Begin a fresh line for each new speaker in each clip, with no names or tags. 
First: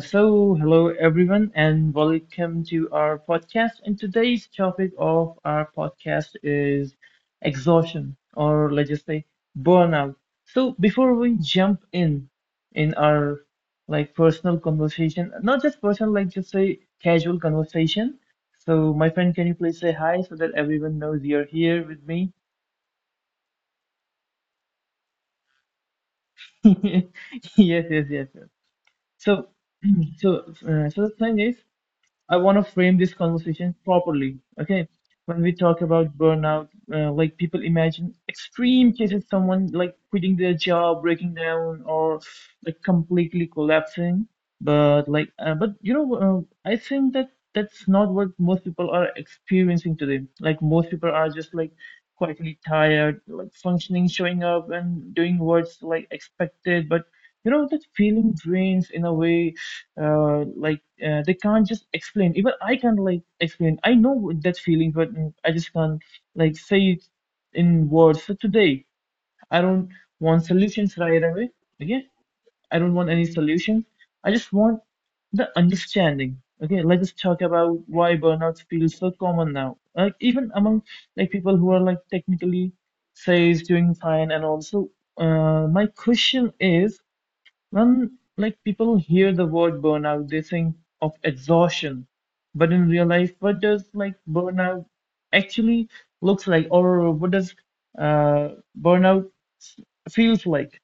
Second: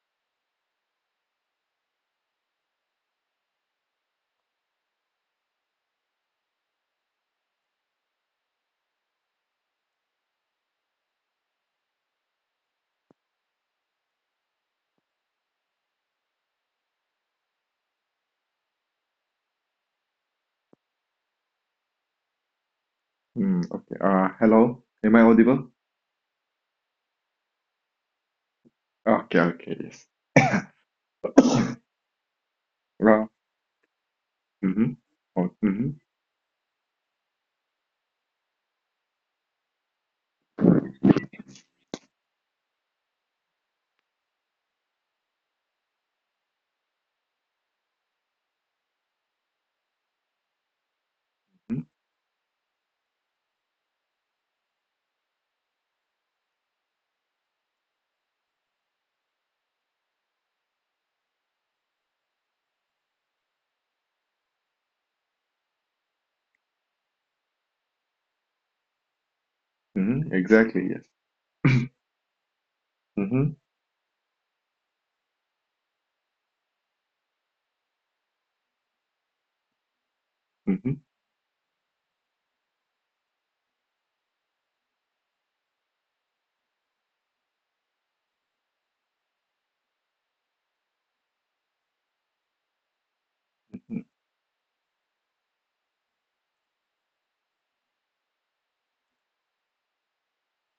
Hello everyone, and welcome to our podcast. And today's topic of our podcast is exhaustion, or let's just say burnout. So, before we jump in our like personal conversation, not just personal, like just say casual conversation. So, my friend, can you please say hi so that everyone knows you're here with me?
Okay. Hello. Am I audible?
Yes, yes, yes, yes.
Okay,
So,
okay, yes.
so, so the thing is. I want to frame this
Ra.
conversation properly. Okay,
Mm-hmm.
when we
Oh,
talk
mm-hmm.
about burnout, like people imagine extreme cases, someone like quitting their job, breaking down, or like completely collapsing. But you know, I think that's not what most people are experiencing today. Like most people are just like
Mm-hmm.
quietly tired, like functioning, showing up, and doing what's like expected, but you know that feeling drains in a way like they can't just explain, even I can't like explain, I know that feeling but I just can't like say it in words. So today I don't
Mm-hmm.
want
Exactly,
solutions
yes.
right away, okay, I don't want any
Mm-hmm.
solutions, I just want the understanding. Okay, let us just talk about why burnout feels so common now, like even among
Mm-hmm.
like people who are like technically says doing fine. And also, my question is, when like people hear the word burnout, they think of exhaustion. But in real life, what does
Mm-hmm.
like burnout actually looks like, or what does uh, burnout s- feels like?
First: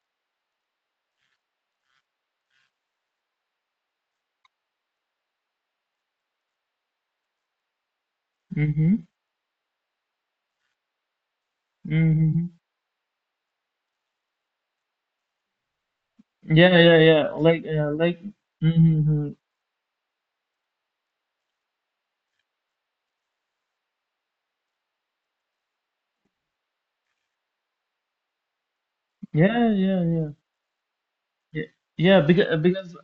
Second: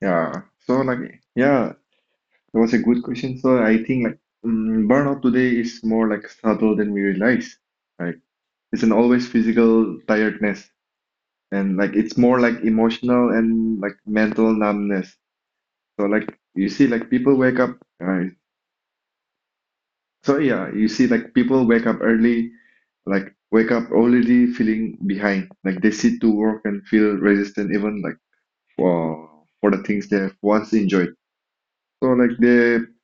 Yeah. So like, yeah, that was a good question. So I think like burnout today is more like subtle than we realize. Like it's an
Mm-hmm.
always physical tiredness, and like it's more
Mm-hmm.
like emotional and like mental numbness. So like you
Yeah,
see
yeah,
like
yeah.
people wake
Like,
up,
like.
right.
Mm-hmm.
So yeah, you see, like people wake up early, like wake up already feeling behind. Like they sit to work and feel resistant, even like for
Yeah,
for the
yeah,
things they
yeah.
have once enjoyed.
Yeah,
So
yeah.
like
Because
they,
because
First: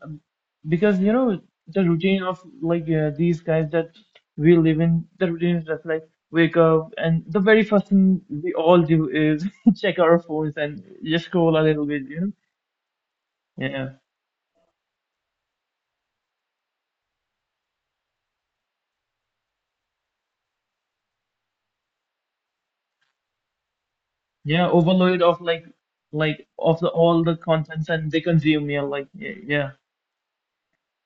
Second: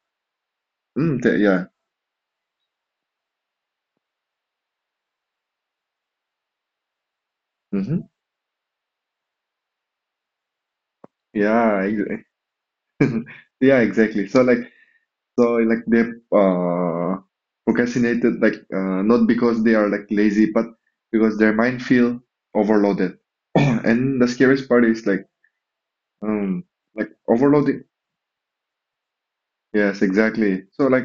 because you know
yeah,
the routine of like these guys that we live in, the routine is just like wake up and the very first
hmm,
thing we all do is check our phones and just scroll a
yeah,
little bit, you
exa-
know?
yeah,
Yeah,
exactly. So like so like they uh procrastinated like not because they are like lazy, but because their mind feel overloaded. And the scariest
yeah,
part is
overload of like
um
of the
like
all the
overloading.
contents and they consume, yeah, like, yeah, yeah.
Yes, exactly. So like.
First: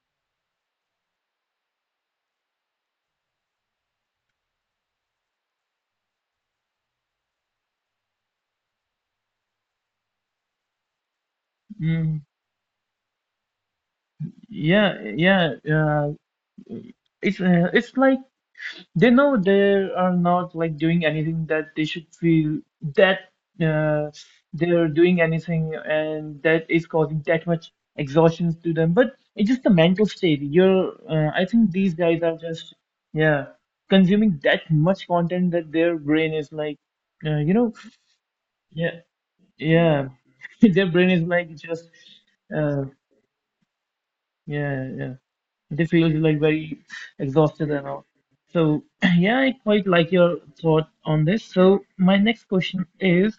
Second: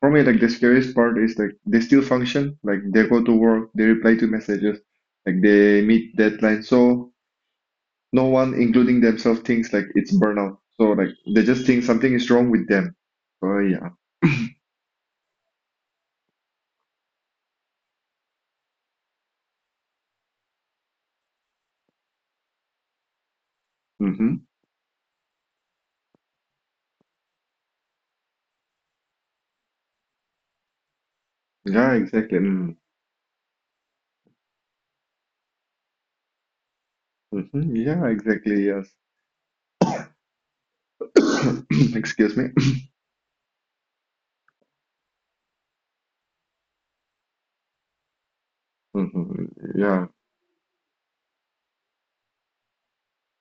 For me, like the scariest part is like they still function, like they go to work, they reply to messages, like they meet deadlines. So no one, including themselves, thinks like it's burnout. So like they just think something
Mm,
is wrong with them. So yeah.
yeah, yeah, it's it's like they know they are not like doing anything that they should feel that, uh,
Mm-hmm.
they're doing anything and that is causing that much exhaustion to them, but it's just the mental state. You're I think
Yeah,
these guys are just,
exactly.
yeah, consuming that much content that their brain is like, you know,
Mm-hmm. Yeah, exactly. Yes.
yeah, yeah, their brain is like just,
Excuse me.
uh, yeah, yeah, they feel like very exhausted and all. So yeah,
Hmm.
I quite
Yeah.
like your thought on this. So my next question is,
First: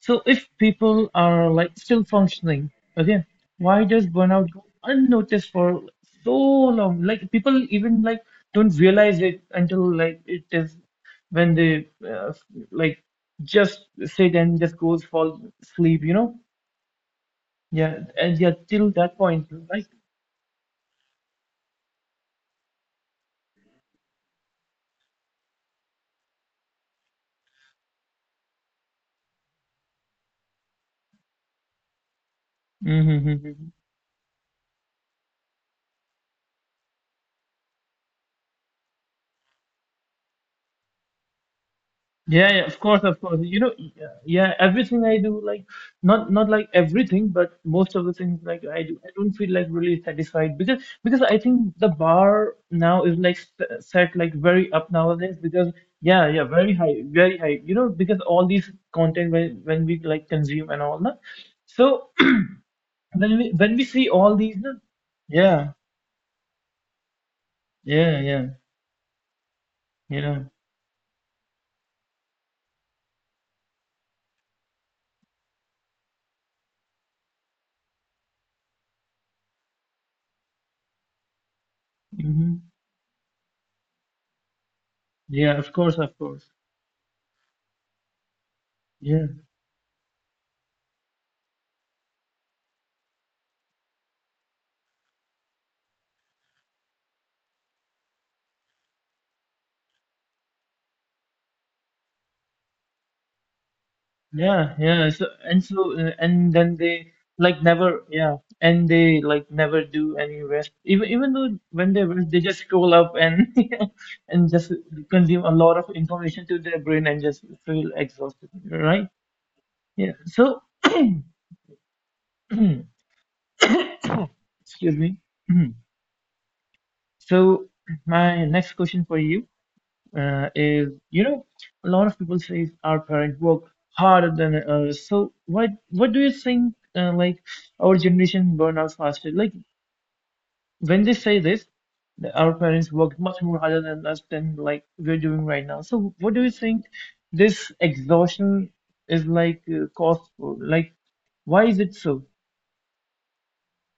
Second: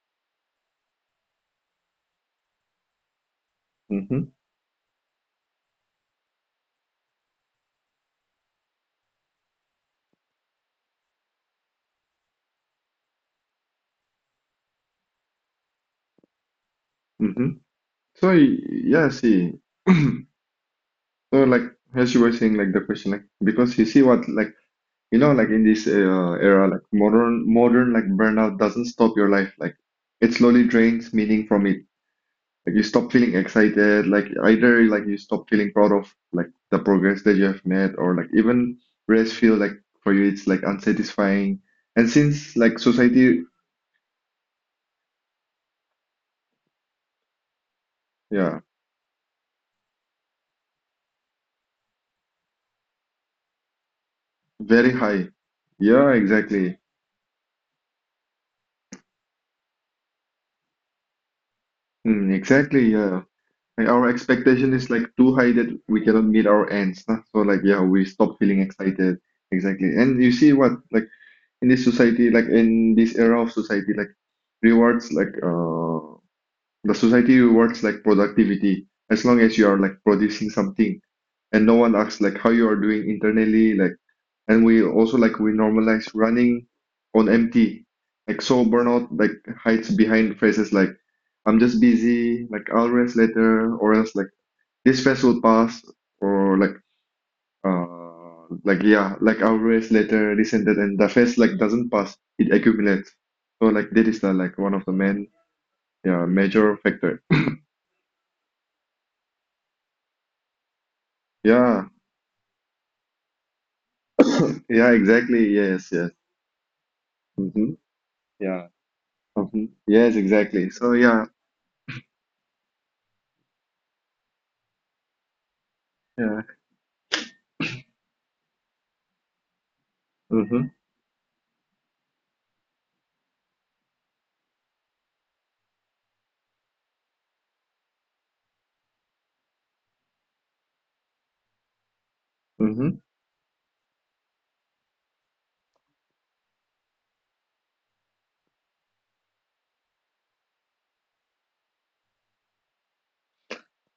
so if people are like still functioning, okay, why does
Mm-hmm.
burnout go unnoticed for so long? Like people even like don't realize it until like it is when they like just sit and just goes fall asleep, you know?
Mm-hmm.
Yeah,
So
and yeah,
y-
till
yeah,
that point,
see.
right?
So like as you were saying, like the question, like because you see what like, you know, like in this era, like modern like burnout doesn't stop your life. Like it slowly drains meaning from it. Like you stop feeling
Mm-hmm.
excited. Like either like you stop feeling proud of like the progress that you have made, or like even rest feel like for you it's like unsatisfying. And
Yeah,
since
yeah,
like
of course, of course.
society,
You know, yeah, yeah, everything I do, like not like everything, but most of the things
yeah,
like I do, I don't feel like really satisfied, because I think the bar now is like set like very up
very high.
nowadays because
Yeah,
yeah, yeah, very
exactly.
high, very high. You know, because all these content when we like consume and all that. So
Mm, exactly. Yeah.
when we
Like
see
our
all these,
expectation
no,
is like too high
yeah,
that we cannot meet our ends, nah? So like yeah, we
yeah,
stop
yeah,
feeling excited. Exactly.
you
And you
know,
see what like in this society, like in this era of society, like rewards like the society rewards like productivity as long as you are like producing something, and no one asks like how
hmm,
you are doing internally, like, and we also like we
yeah, of course,
normalize
of course,
running on empty. Like so burnout
yeah.
like hides behind phrases like I'm just busy, like I'll rest later, or else like this stress will pass, or like yeah, like our race later descended, and the phase like doesn't pass; it accumulates. So like that is the like
Yeah,
one of the
yeah. So
main
and so
yeah
and then
major
they
factor.
like never, yeah, and they like never do any rest. Even even though
Yeah,
when they rest, they just scroll up and and just
yeah,
consume
exactly.
a lot of
Yes, yes.
information to their brain and just
Mm-hmm.
feel exhausted,
Yeah.
right?
Mm-hmm.
Yeah.
Yes,
So
exactly. So yeah,
excuse me.
yeah.
So my next question for you
Mm-hmm.
is, you know, a lot of people say our parents work harder than us. So what do you think? Like our generation burn out faster. Like, when they say this, that our parents
Mm-hmm.
worked much more harder than us than like we're doing right now. So what do you think this exhaustion is like cause for? Like why is it so?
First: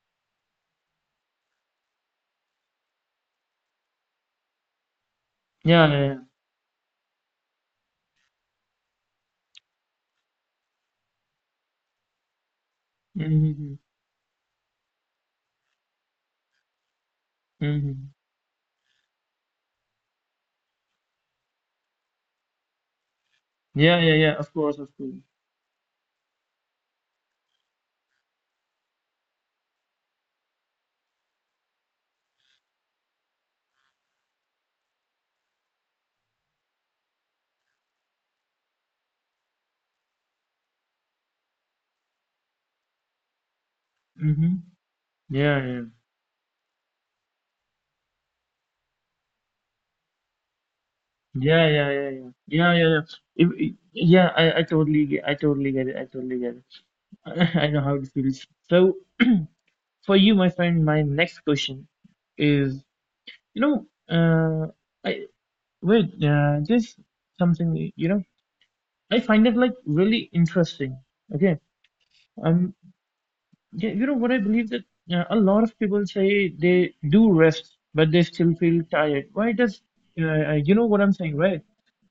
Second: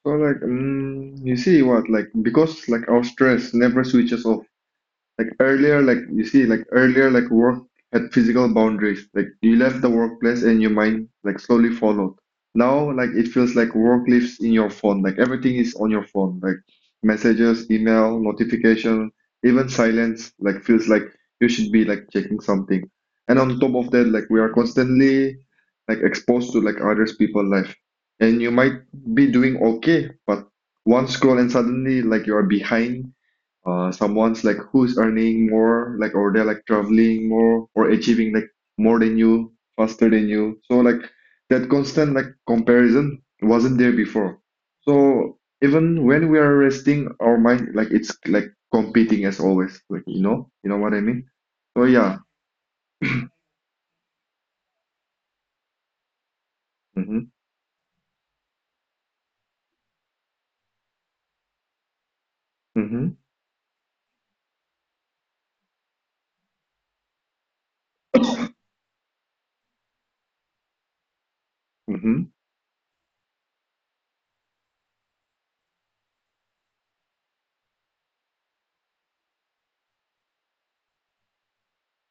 So like, you see what like because like our stress never switches off. Like earlier,
Yeah,
like
yeah,
you see, like earlier, like work had physical boundaries. Like you left the workplace and your mind like slowly followed. Now, like
yeah.
it feels like
Mm-hmm.
work lives in your phone. Like everything is on your phone. Like messages,
Mm-hmm.
email, notification, even silence. Like feels like you should be like checking something. And on top of
Yeah,
that,
yeah,
like
yeah.
we are
Of course, of course.
constantly like exposed to like others people life. And you might be doing okay, but one scroll and suddenly like you are behind someone's like who's earning more like, or they're like traveling more or achieving like more than you, faster than you. So like that constant like comparison wasn't there before.
Mm-hmm.
So
Yeah, yeah.
even when we are resting our mind, like it's like competing as always, like you know, you know what I mean.
Yeah,
So
yeah, yeah,
yeah,
yeah, yeah, yeah, yeah. If, I- yeah, I totally, I totally get it. I totally get
mm-hmm,
it. I know how it feels. So for you, my friend, my next question is,
mm-hmm.
you know, I wait, just something, you know, I find it like really interesting. Okay.
Mm-hmm,
Um, you know what I believe that a lot of people say they do rest, but they still feel tired. Why does, you know what I'm saying, right?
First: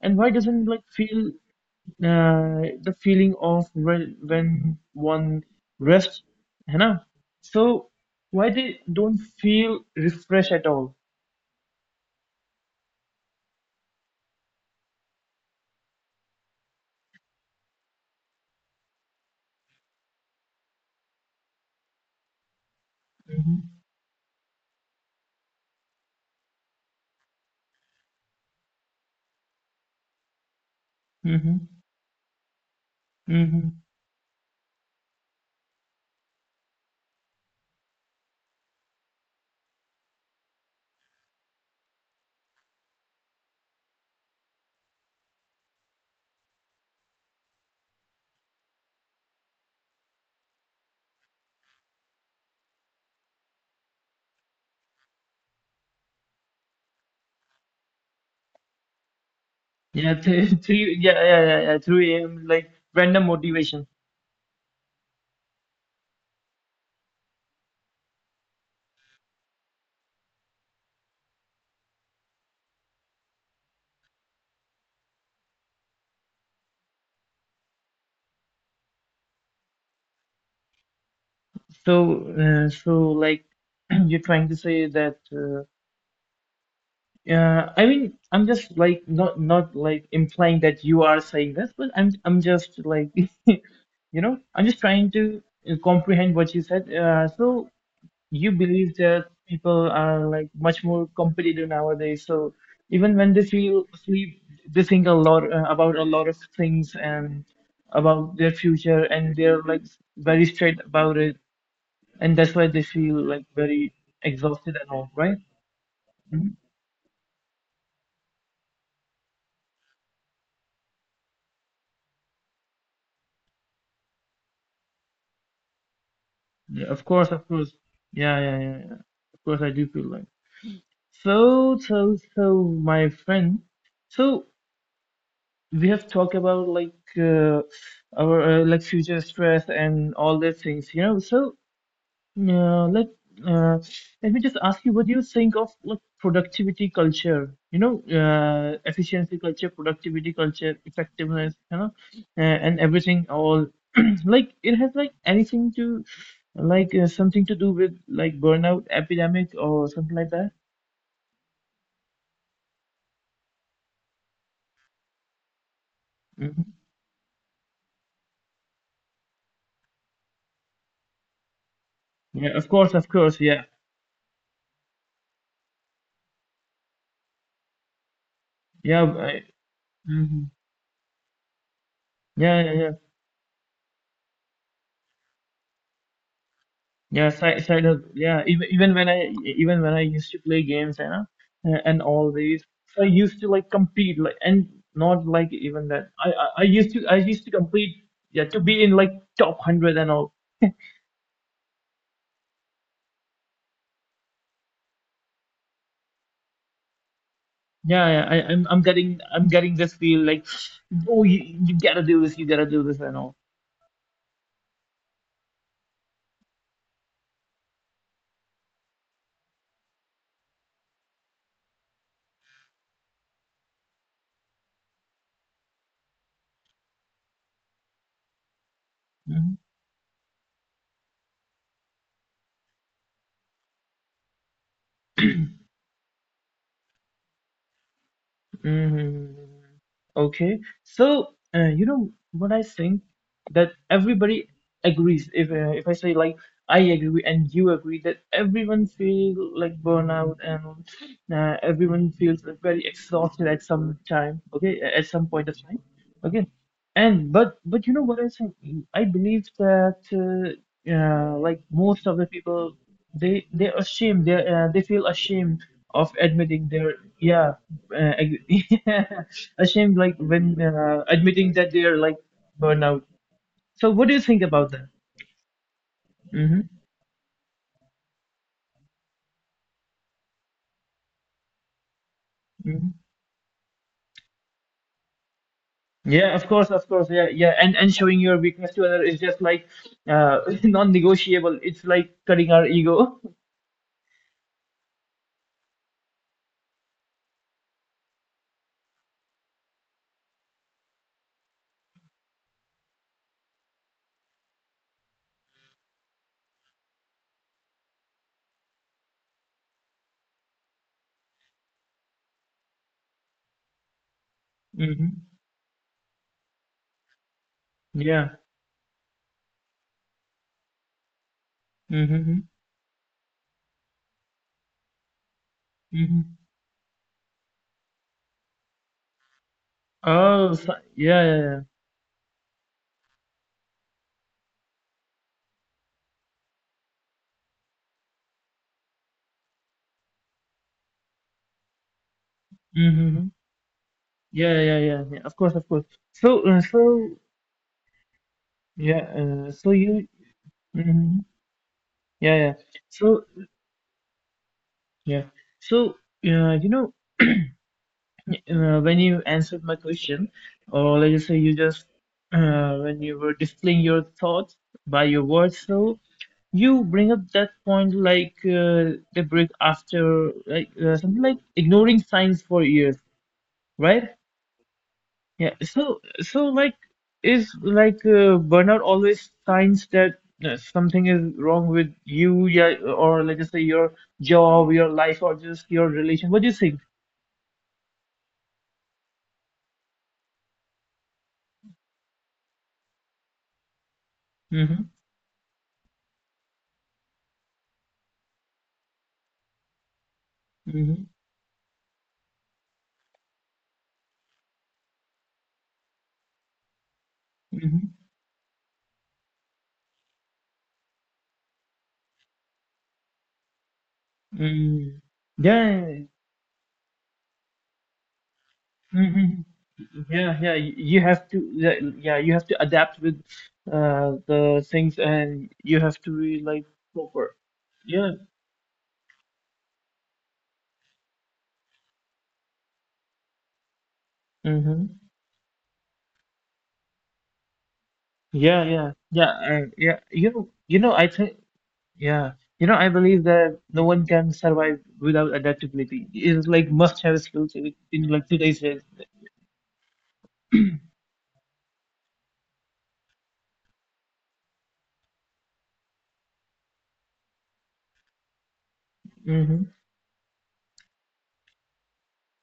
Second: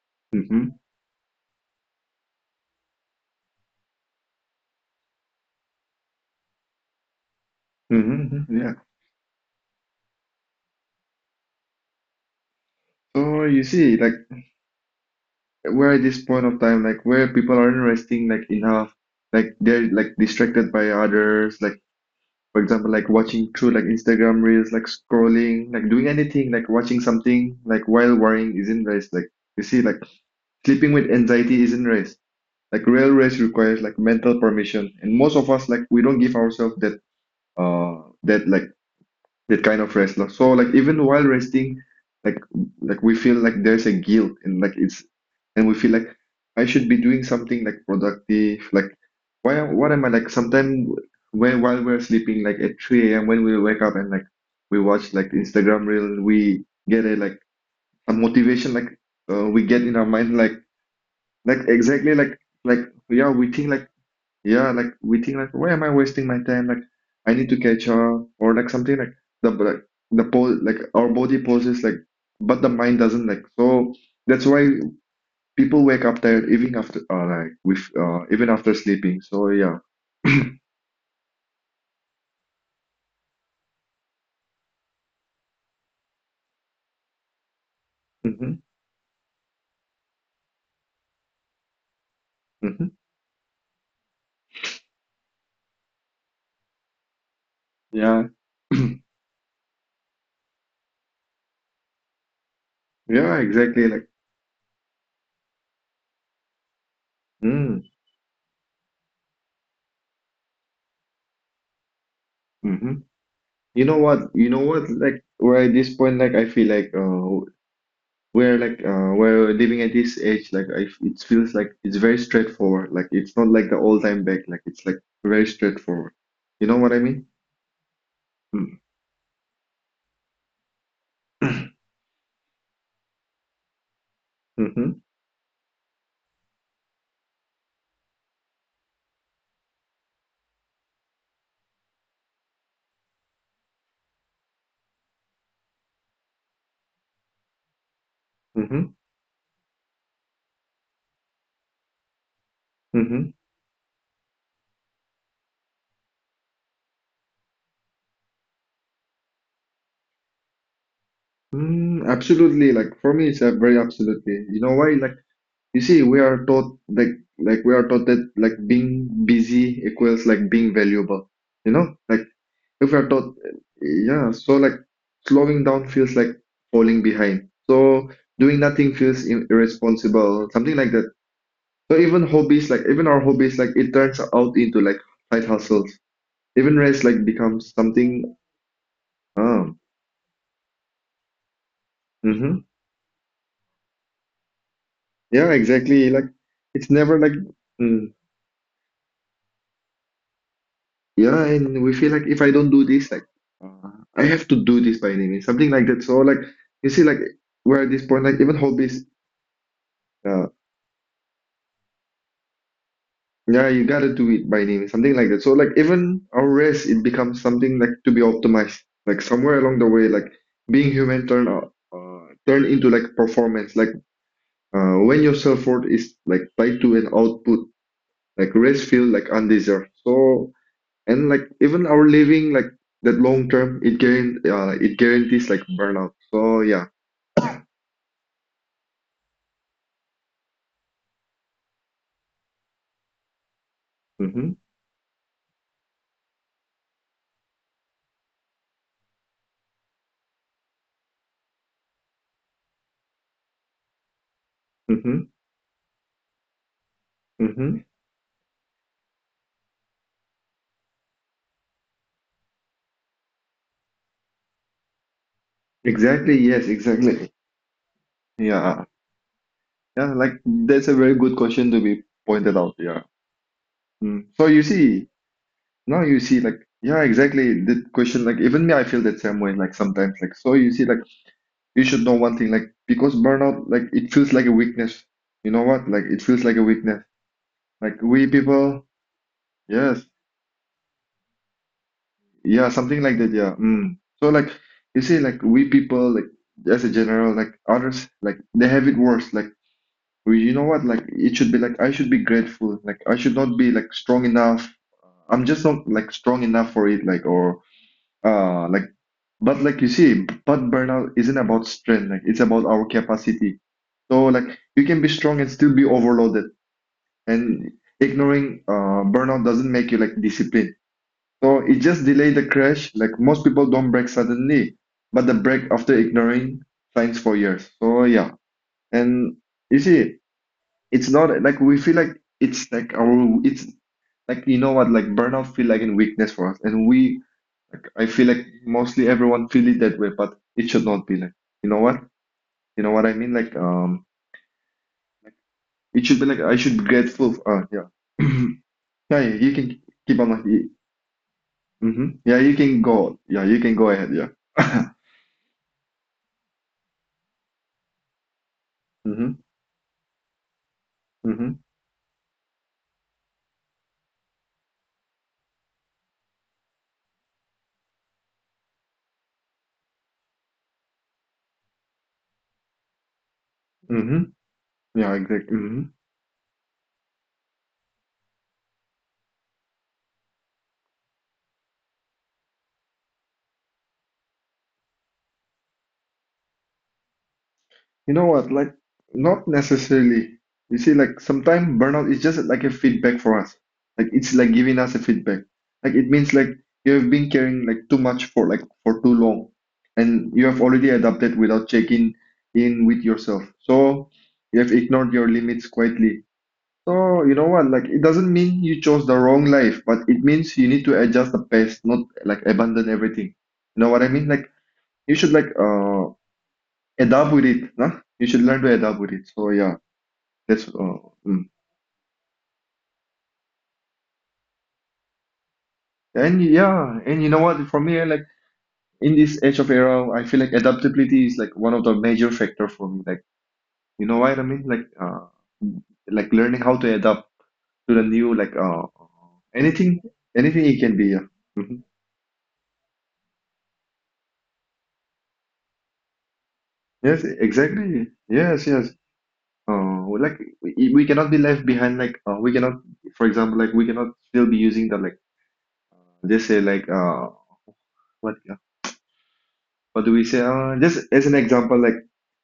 And why doesn't
mm-hmm,
like feel the feeling of re when one rests, you know? So
mm-hmm,
why
mm-hmm. Yeah.
they don't feel refreshed at all?
So you see, like we're at this point of time like where people aren't resting like enough, like they're like distracted by others, like for example like watching through
Mm-hmm.
like Instagram reels, like scrolling, like doing anything, like watching something like while worrying isn't rest. Like you see like sleeping with anxiety
Mm-hmm.
isn't rest. Like real rest requires
Mm-hmm.
like mental permission, and most of us like we don't give ourselves that that like that kind of wrestler. So like even while resting, like like we feel like there's a guilt, and like it's, and we feel like I should be doing something like productive. Like why, what am I, like sometimes when while we're sleeping like at 3 a.m. when we wake up and like we watch like Instagram reel, we get a like a motivation like, we get in our
Yeah,
mind
three, three, yeah, yeah,
like
yeah, yeah,
exactly
3 a.m. like
like
random
yeah we think like
motivation.
yeah, like we think like, why am I wasting my time? Like I need to catch her or like something like, the pose like our body poses like, but the mind doesn't like. So that's why people wake up tired even after like with even after sleeping. So yeah,
So, so like you're trying to say that. I mean, I'm just like not like implying that you are saying this, but I'm
hmm
just
hmm
like, you know, I'm just trying to comprehend what you said. So
yeah,
you believe that people are like much more competitive nowadays. So even when
yeah,
they feel
exactly. Like
sleep, they think a lot about a lot of things and
mm,
about their future, and they're like very straight about it, and that's why they
hmm.
feel like
You
very
know what? You know
exhausted
what?
and all,
Like
right?
where at this point, like I
Mhm.
feel like we're like we're living at this age like I, it feels like it's very straightforward, like it's not like the old time back, like it's like very straightforward, you know
Yeah,
what I
of
mean.
course, of course. Yeah, yeah, yeah,
Mm.
yeah. Of course, I do feel like. So, so, so, my friend. So,
Mm-hmm,
we have talked about like our like future stress and all these things, you know. So uh, let uh, let me just ask you, what do you think of like productivity culture? You know,
mm-hmm,
efficiency culture, productivity culture, effectiveness, you know, and everything
mm-hmm.
all like it has like anything to like something to do with like burnout epidemic or something like that.
Mm, absolutely, like for me it's a very absolutely, you know why like you see we are
Hmm.
taught like we are taught that like being busy equals like being valuable, you know like.
Yeah,
If
of
you're taught,
course, yeah,
yeah, so like slowing down feels like falling behind. So doing nothing
yeah,
feels irresponsible,
mhm.
something like that. So even
Yeah,
hobbies,
yeah,
like
yeah.
even our hobbies, like it turns out into like side hustles. Even rest like
Yeah,
becomes
side
something.
hustle. Yeah, even even when I
Um,
even when I used to play games, you know, and all
mm-hmm.
these, so I used to like compete, like and not like
Yeah,
even that.
exactly. Like
I used
it's
to
never like,
compete,
mm,
yeah, to be in like top hundred and all.
yeah, and we feel like if I don't do this, like, uh, I have to do this by any means, something like that. So like you see, like we're at
Yeah,
this
yeah,
point, like
I,
even
I'm I'm
hobbies.
getting I'm getting this feel like,
uh,
oh, you gotta do this, you gotta do this and all.
Yeah, you gotta do it by name, something like that. So like even our race, it becomes something like to be optimized. Like somewhere along the way, like being human turn out, turn into like performance. Like when your self-worth is like tied to an output, like race feel like
Mm-hmm.
undeserved. So and like even our living like that long term, it guaran it guarantees like burnout. So yeah.
Mm-hmm. Okay. So, you know what I think that everybody
Mm-hmm.
agrees. If I say like I agree and you agree that everyone feel like burnout and everyone feels like very exhausted at some time. Okay, at some
Mm-hmm.
point of time. Okay. And
Mm-hmm.
but you know what I think? I believe that like most of the people, they're ashamed. They feel ashamed of
Exactly. Yes.
admitting their
Exactly.
yeah, uh, ag-
Yeah.
yeah, ashamed
Yeah.
like
Like
when
that's a very good
admitting
question
that
to
they're
be
like
pointed out. Yeah.
burnout. So what do you
Mm.
think
So you
about that?
see, now you see, like,
Mm-hmm.
yeah, exactly. The question, like, even me, I feel that same way, like, sometimes, like, so you see, like, you should know one thing, like,
Hmm,
because burnout, like, it feels like a weakness. You know what? Like, it
yeah,
feels
of
like a
course, of
weakness.
course. Yeah, yeah. And
Like,
showing
we
your weakness to
people,
another is just like
yes,
non-negotiable. It's like cutting our
yeah, something like
ego.
that, yeah. Mm. So, like, you see, like, we people, like, as a general, like, others, like, they have it worse. Like, we, you know what? Like, it should be like, I should be grateful. Like, I should not be, like, strong enough. I'm just not, like, strong enough for it, like, or. Like, but like you see, but burnout isn't about strength. Like it's about our capacity. So like you can be
Mm-hmm.
strong and still be overloaded. And
Yeah.
ignoring burnout doesn't make you like disciplined. So it just delay
Mm-hmm.
the crash. Like most people don't break suddenly, but the break after
Mm-hmm.
ignoring signs for years. So yeah, and you see,
Oh, so,
it's
yeah,
not
yeah,
like
yeah.
we feel like it's like our it's like, you know what like burnout feel like in weakness for us, and we like, I feel like mostly everyone feel it that way, but it should not be like, you know what? You know what I
Mm-hmm.
mean? Like,
Yeah, yeah, yeah, yeah. Yeah, of course, of course.
it should be like
So,
I should be grateful. Yeah.
yeah,
Yeah, yeah,
uh,
you
so
can
you,
keep on like,
mm-hmm.
mm-hmm.
Yeah,
Yeah,
yeah.
you can go.
So,
Yeah, you can go ahead. Yeah.
yeah. So, you know, when you
Mm-hmm.
answered my question, or let's just say
Mm-hmm.
you just, when you were displaying your thoughts by your words, so you bring up that point like the break after, like something like ignoring signs for years, right?
Mm-hmm. Yeah,
Yeah,
exactly. Mm-hmm.
so so like is like burnout always signs that something is wrong with you, yeah, or let us just say your job, your life, or just your relation. What do you think?
You know what? Like, not necessarily. You see, like sometimes burnout is just like a feedback for us. Like it's like giving
Mm-hmm.
us a feedback. Like it means like you have been carrying like too much for like for too long, and you have already
Mm-hmm.
adapted without checking in with yourself. So you have ignored your limits quietly. So you know what? Like
Mm-hmm.
it doesn't mean you chose the wrong life, but it means you need to adjust the pace, not like abandon everything. You know what I mean? Like
Mm.
you should like
Yeah.
adapt with it, huh? You should learn to adapt with it.
Mm-hmm.
So yeah,
Yeah, yeah.
that's
You have to,
mm.
yeah, yeah, you have to adapt with the things, and you have to be
And
like
yeah, and you
proper.
know what? For me,
Yeah.
like in this age of era, I feel like adaptability is like one of the major factor for me. Like you know what I mean?
Mm-hmm.
Like learning how to adapt to the new like
Yeah, yeah, yeah, yeah.
anything
You
it
know,
can
I
be. Yeah.
think.
Hmm.
Yeah, you know, I believe that no one can survive without adaptability. It's like must-have
Yes,
skills in,
exactly.
in like today's
Yes,
days.
yes. Like we cannot be left behind. Like we cannot, for example, like we cannot still be using the like they say like what
Mm-hmm.
what do we say? Just as an example, like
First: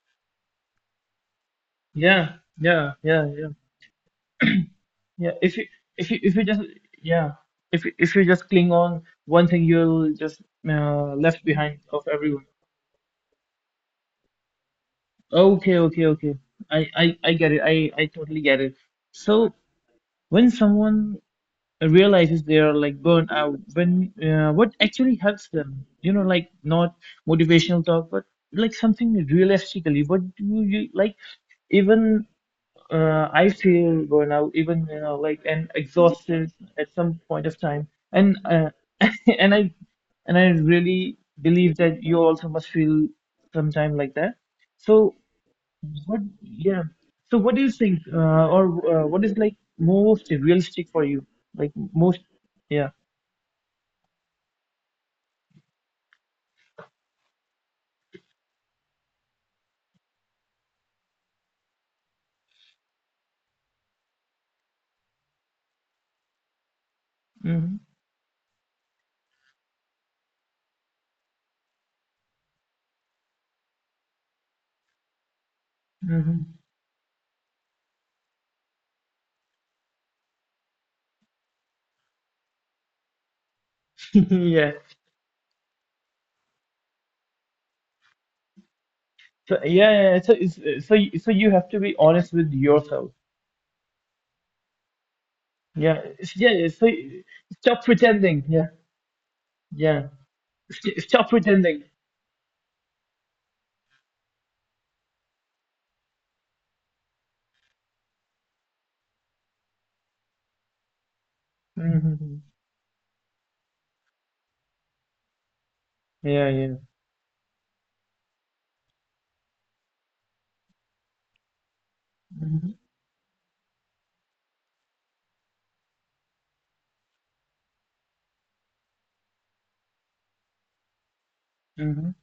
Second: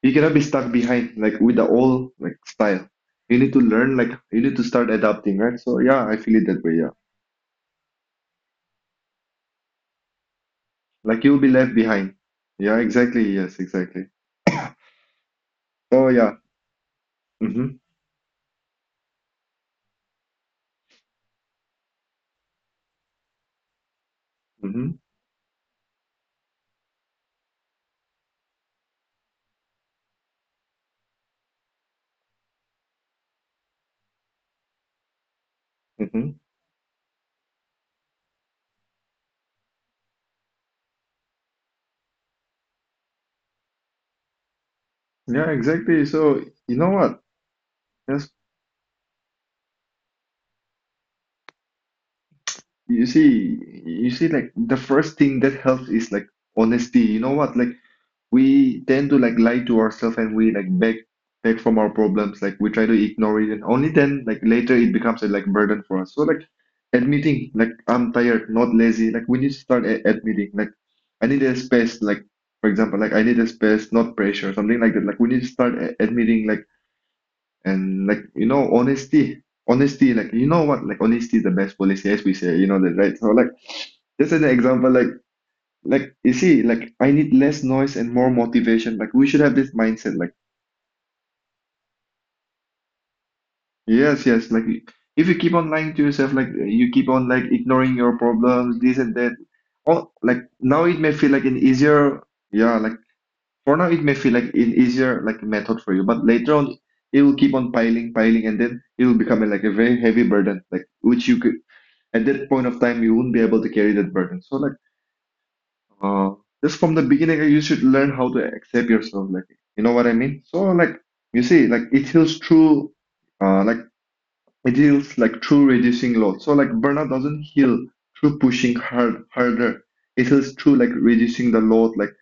you cannot be stuck behind like with the old
Yeah,
like style.
yeah, yeah,
You
yeah,
need to learn, like you need to start
yeah.
adapting,
If
right?
you
So yeah,
if
I
you
feel
if you
it
just
that way. Yeah,
yeah, if you just cling on one thing, you'll just
like you'll
left
be left
behind of
behind.
everyone.
Yeah, exactly. Yes, exactly.
Okay, okay,
So
okay.
yeah.
I get it.
Mm-hmm.
I totally get it. So when someone realizes they are like burnt out when what
Mm-hmm.
actually helps them, you know, like not motivational talk but like something realistically, what do you like even I feel burnout even you know like and
Mm-hmm.
exhausted at some point of time and and I and I really believe that you also must feel sometime like that, so
Yeah, exactly.
what,
So you
yeah.
know what?
So what do you think,
Yes,
or what is like most realistic for you? Like most, yeah.
you see, you see, like the first thing that helps is like honesty. You know what? Like we tend to like lie to ourselves and we like beg from our problems like we try to ignore it and only then like later it becomes a like burden for us, so like admitting like
Hmm.
I'm tired, not lazy, like we need to start admitting like I need a space, like for example like I need a space, not pressure, something like that, like we need to start admitting like.
Hmm.
And like, you know, honesty, like you know what, like honesty is the best policy, as we say, you know that, right? So like just an
Yeah.
example, like you see, like I need less noise and more motivation. Like we should have
So
this
yeah, yeah.
mindset.
Yeah.
Like,
So it's, so so you have to be honest with yourself.
yes, yes. Like if you keep on lying
Yeah.
to yourself,
It's-
like
Yeah, yeah. So
you keep on like
stop
ignoring your
pretending. Yeah.
problems, this and that.
Yeah.
Oh, like now it
St
may
stop
feel like an
pretending.
easier, yeah. Like for now it may feel like an easier like method for you, but later on it will keep on piling, piling, and then it will become like a very heavy burden. Like which you could at
Hmm.
that point of time you won't be able to carry that burden. So like. Uh,
Yeah. Yeah.
just from the beginning, you should learn how to accept yourself. Like, you know what I mean? So, like, you see, like it heals
Hmm.
through, like, it heals like through reducing load. So, like, burnout doesn't heal through pushing harder. It heals through like reducing the load,
Hmm.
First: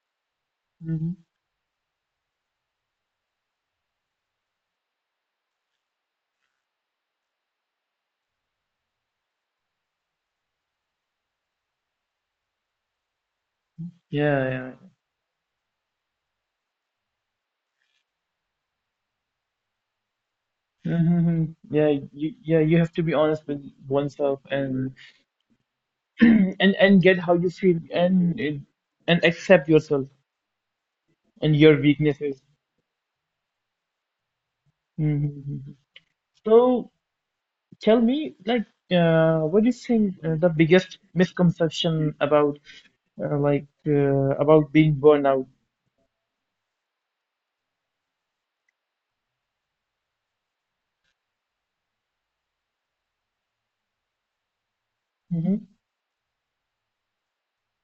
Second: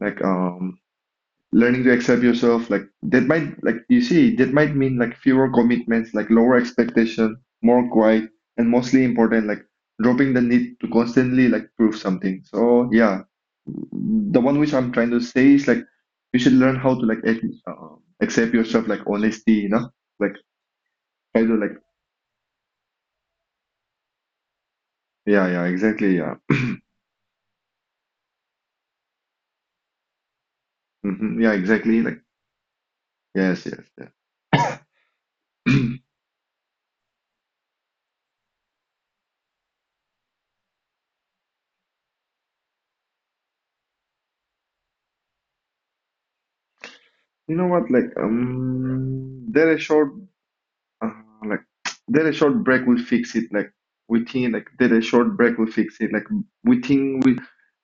like,
Hmm.
learning to accept yourself, like that might like you see that might mean like fewer commitments, like lower expectation, more quiet, and mostly important, like dropping the need to constantly like prove something. So yeah, the
Yeah.
one
Yeah.
which I'm trying to say is like you should learn how to like uh, accept yourself, like honesty, you know, like try
Hmm.
to like
Yeah. You yeah. You have to be honest with oneself and
yeah, yeah, exactly, yeah.
and get how you feel and and accept yourself
Hmm. Yeah,
and your
exactly, like
weaknesses.
yes, yes, yeah.
Mhm. So tell me, like, what do you think the biggest misconception about about being burned out?
You know what, like there is short Uh, like there a short break will fix it. Like we think like there a short break
Hmm.
will fix it. Like we think we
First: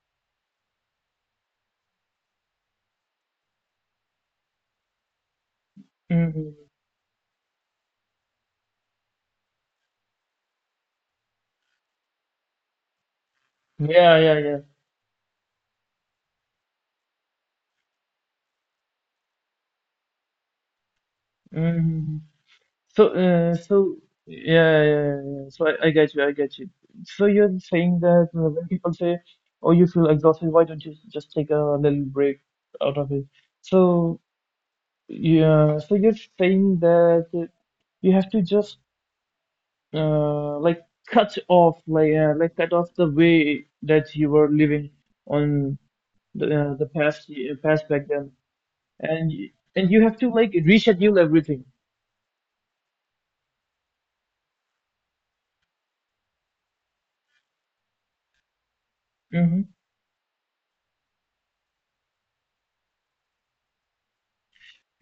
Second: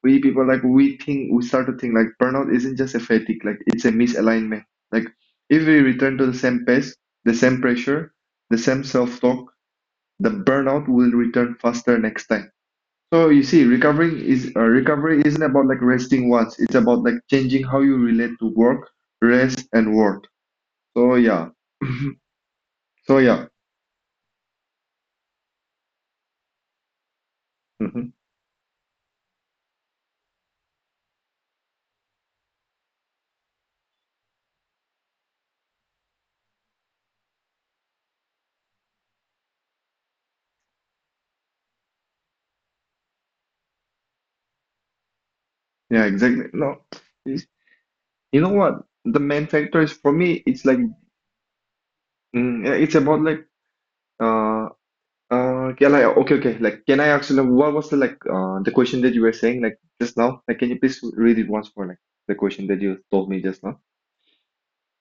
we people like we think we start to think like burnout isn't just a fatigue. Like it's a misalignment. Like if we return to the same
Hmm.
pace, the same pressure, the same self-talk, the burnout will return faster next time. So you see, recovering
Yeah, yeah,
is
yeah.
recovery isn't about like resting once. It's about like changing how you relate to work, rest, and work. So yeah.
Hmm. So,
So yeah.
so yeah, yeah, yeah. Yeah. So I get you, I get you. So you're saying
Mm-hmm.
that when people say, "Oh, you feel exhausted, why don't you just take a little break out of it?" So. Yeah, so you're saying that you have to just uh, like cut off like cut off the way that you were living on
Yeah, exactly. No,
the past
it's-
past back then,
you know what? The
and
main factor
and
is
you
for
have to
me,
like
it's like,
reschedule everything.
mm, yeah, it's about like, uh, can I, okay, okay, like, can I actually, what was the like, the question that you were
Mm-hmm.
saying, like, just now? Like, can you please read it once more, like, the question that you told me just now?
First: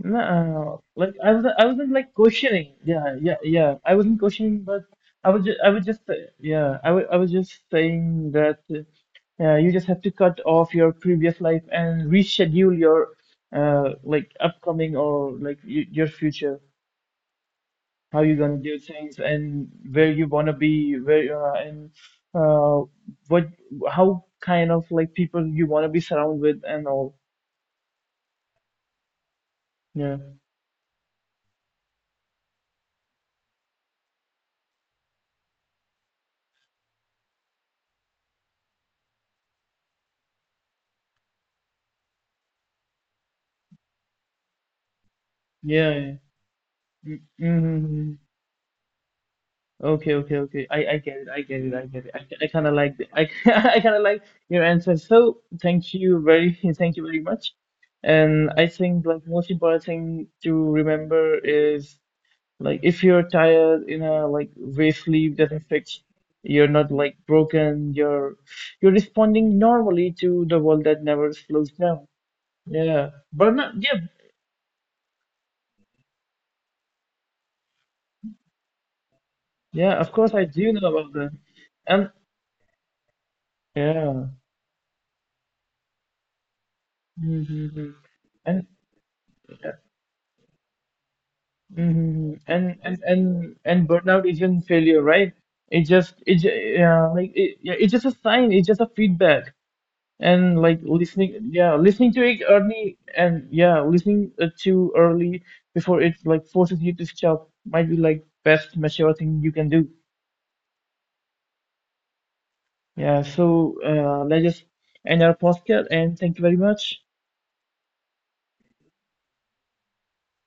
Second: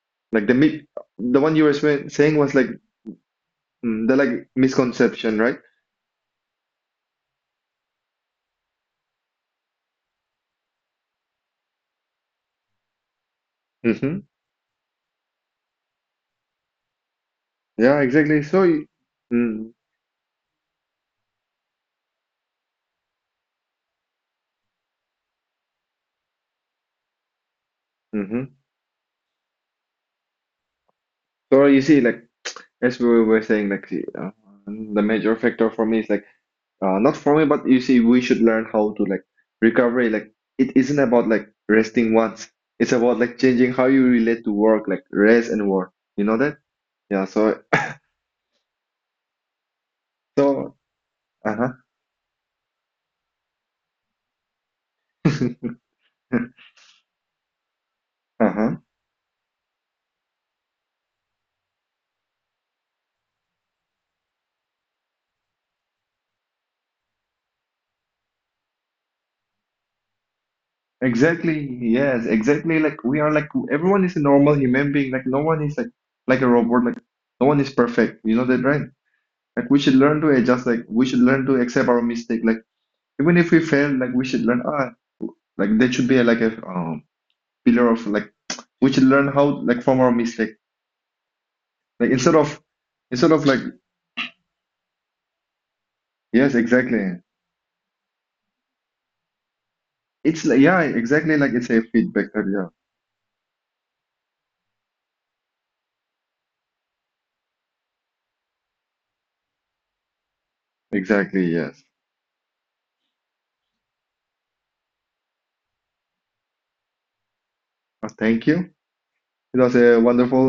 No, no,
Like,
no. Like I
the
was,
one you
I
were
wasn't like
saying was like,
questioning. Yeah, yeah, yeah. I
mm, the
wasn't
like
questioning, but I
misconception,
was,
right?
I was just, yeah, I was just saying that you just have to cut off your previous life and reschedule your
Mm-hmm.
like upcoming or like y your future.
Yeah,
How you
exactly.
gonna
So,
do
you-
things and
mm,
where you wanna be, where and uh what, how kind of like people you wanna be surrounded with and all.
mm-hmm.
Yeah,
So you see, like, as we were saying, like, the major factor for me is like, not for me, but you see, we should learn how to like recovery. Like it isn't about like resting once. It's about like changing how you relate to work, like rest and work.
yeah,
You know that?
yeah.
Yeah. So
Mm-hmm. Okay, okay, okay.
so
I get it. I get
uh
it. I get it. I kind of like I kind of like your answer. So
huh.
thank you very thank you very much. And I
Uh-huh.
think like most important thing to remember is like if you're tired in a like way sleep doesn't fix, you're not like broken. You're responding normally to the world that never slows
Exactly.
down.
Yes, exactly. Like
Yeah,
we are like
but not yeah
everyone is a normal human being. Like no one is like a robot. Like no one is perfect. You know that, right? Like we should
yeah. Of
learn to
course I
adjust.
do
Like
know
we
about
should
that.
learn to accept our
And
mistake. Like even if we fail, like we
yeah.
should learn. Ah, like there should be a, like a pillar
Hmm.
of like
And
we should learn how like from our mistake. Like
mhm. And and
instead of
and
like
and burnout isn't failure, right? It just
yes,
yeah
exactly.
like it, yeah it's just a sign. It's just a feedback.
It's like
And
yeah,
like
exactly,
listening,
like it's
yeah,
a
listening to
feedback
it
that yeah.
early and yeah, listening too early before it like forces you to stop might be like best mature thing you can do.
Exactly, yes.
Yeah. So let's just end our podcast and thank you very much.
Thank you. It was a wonderful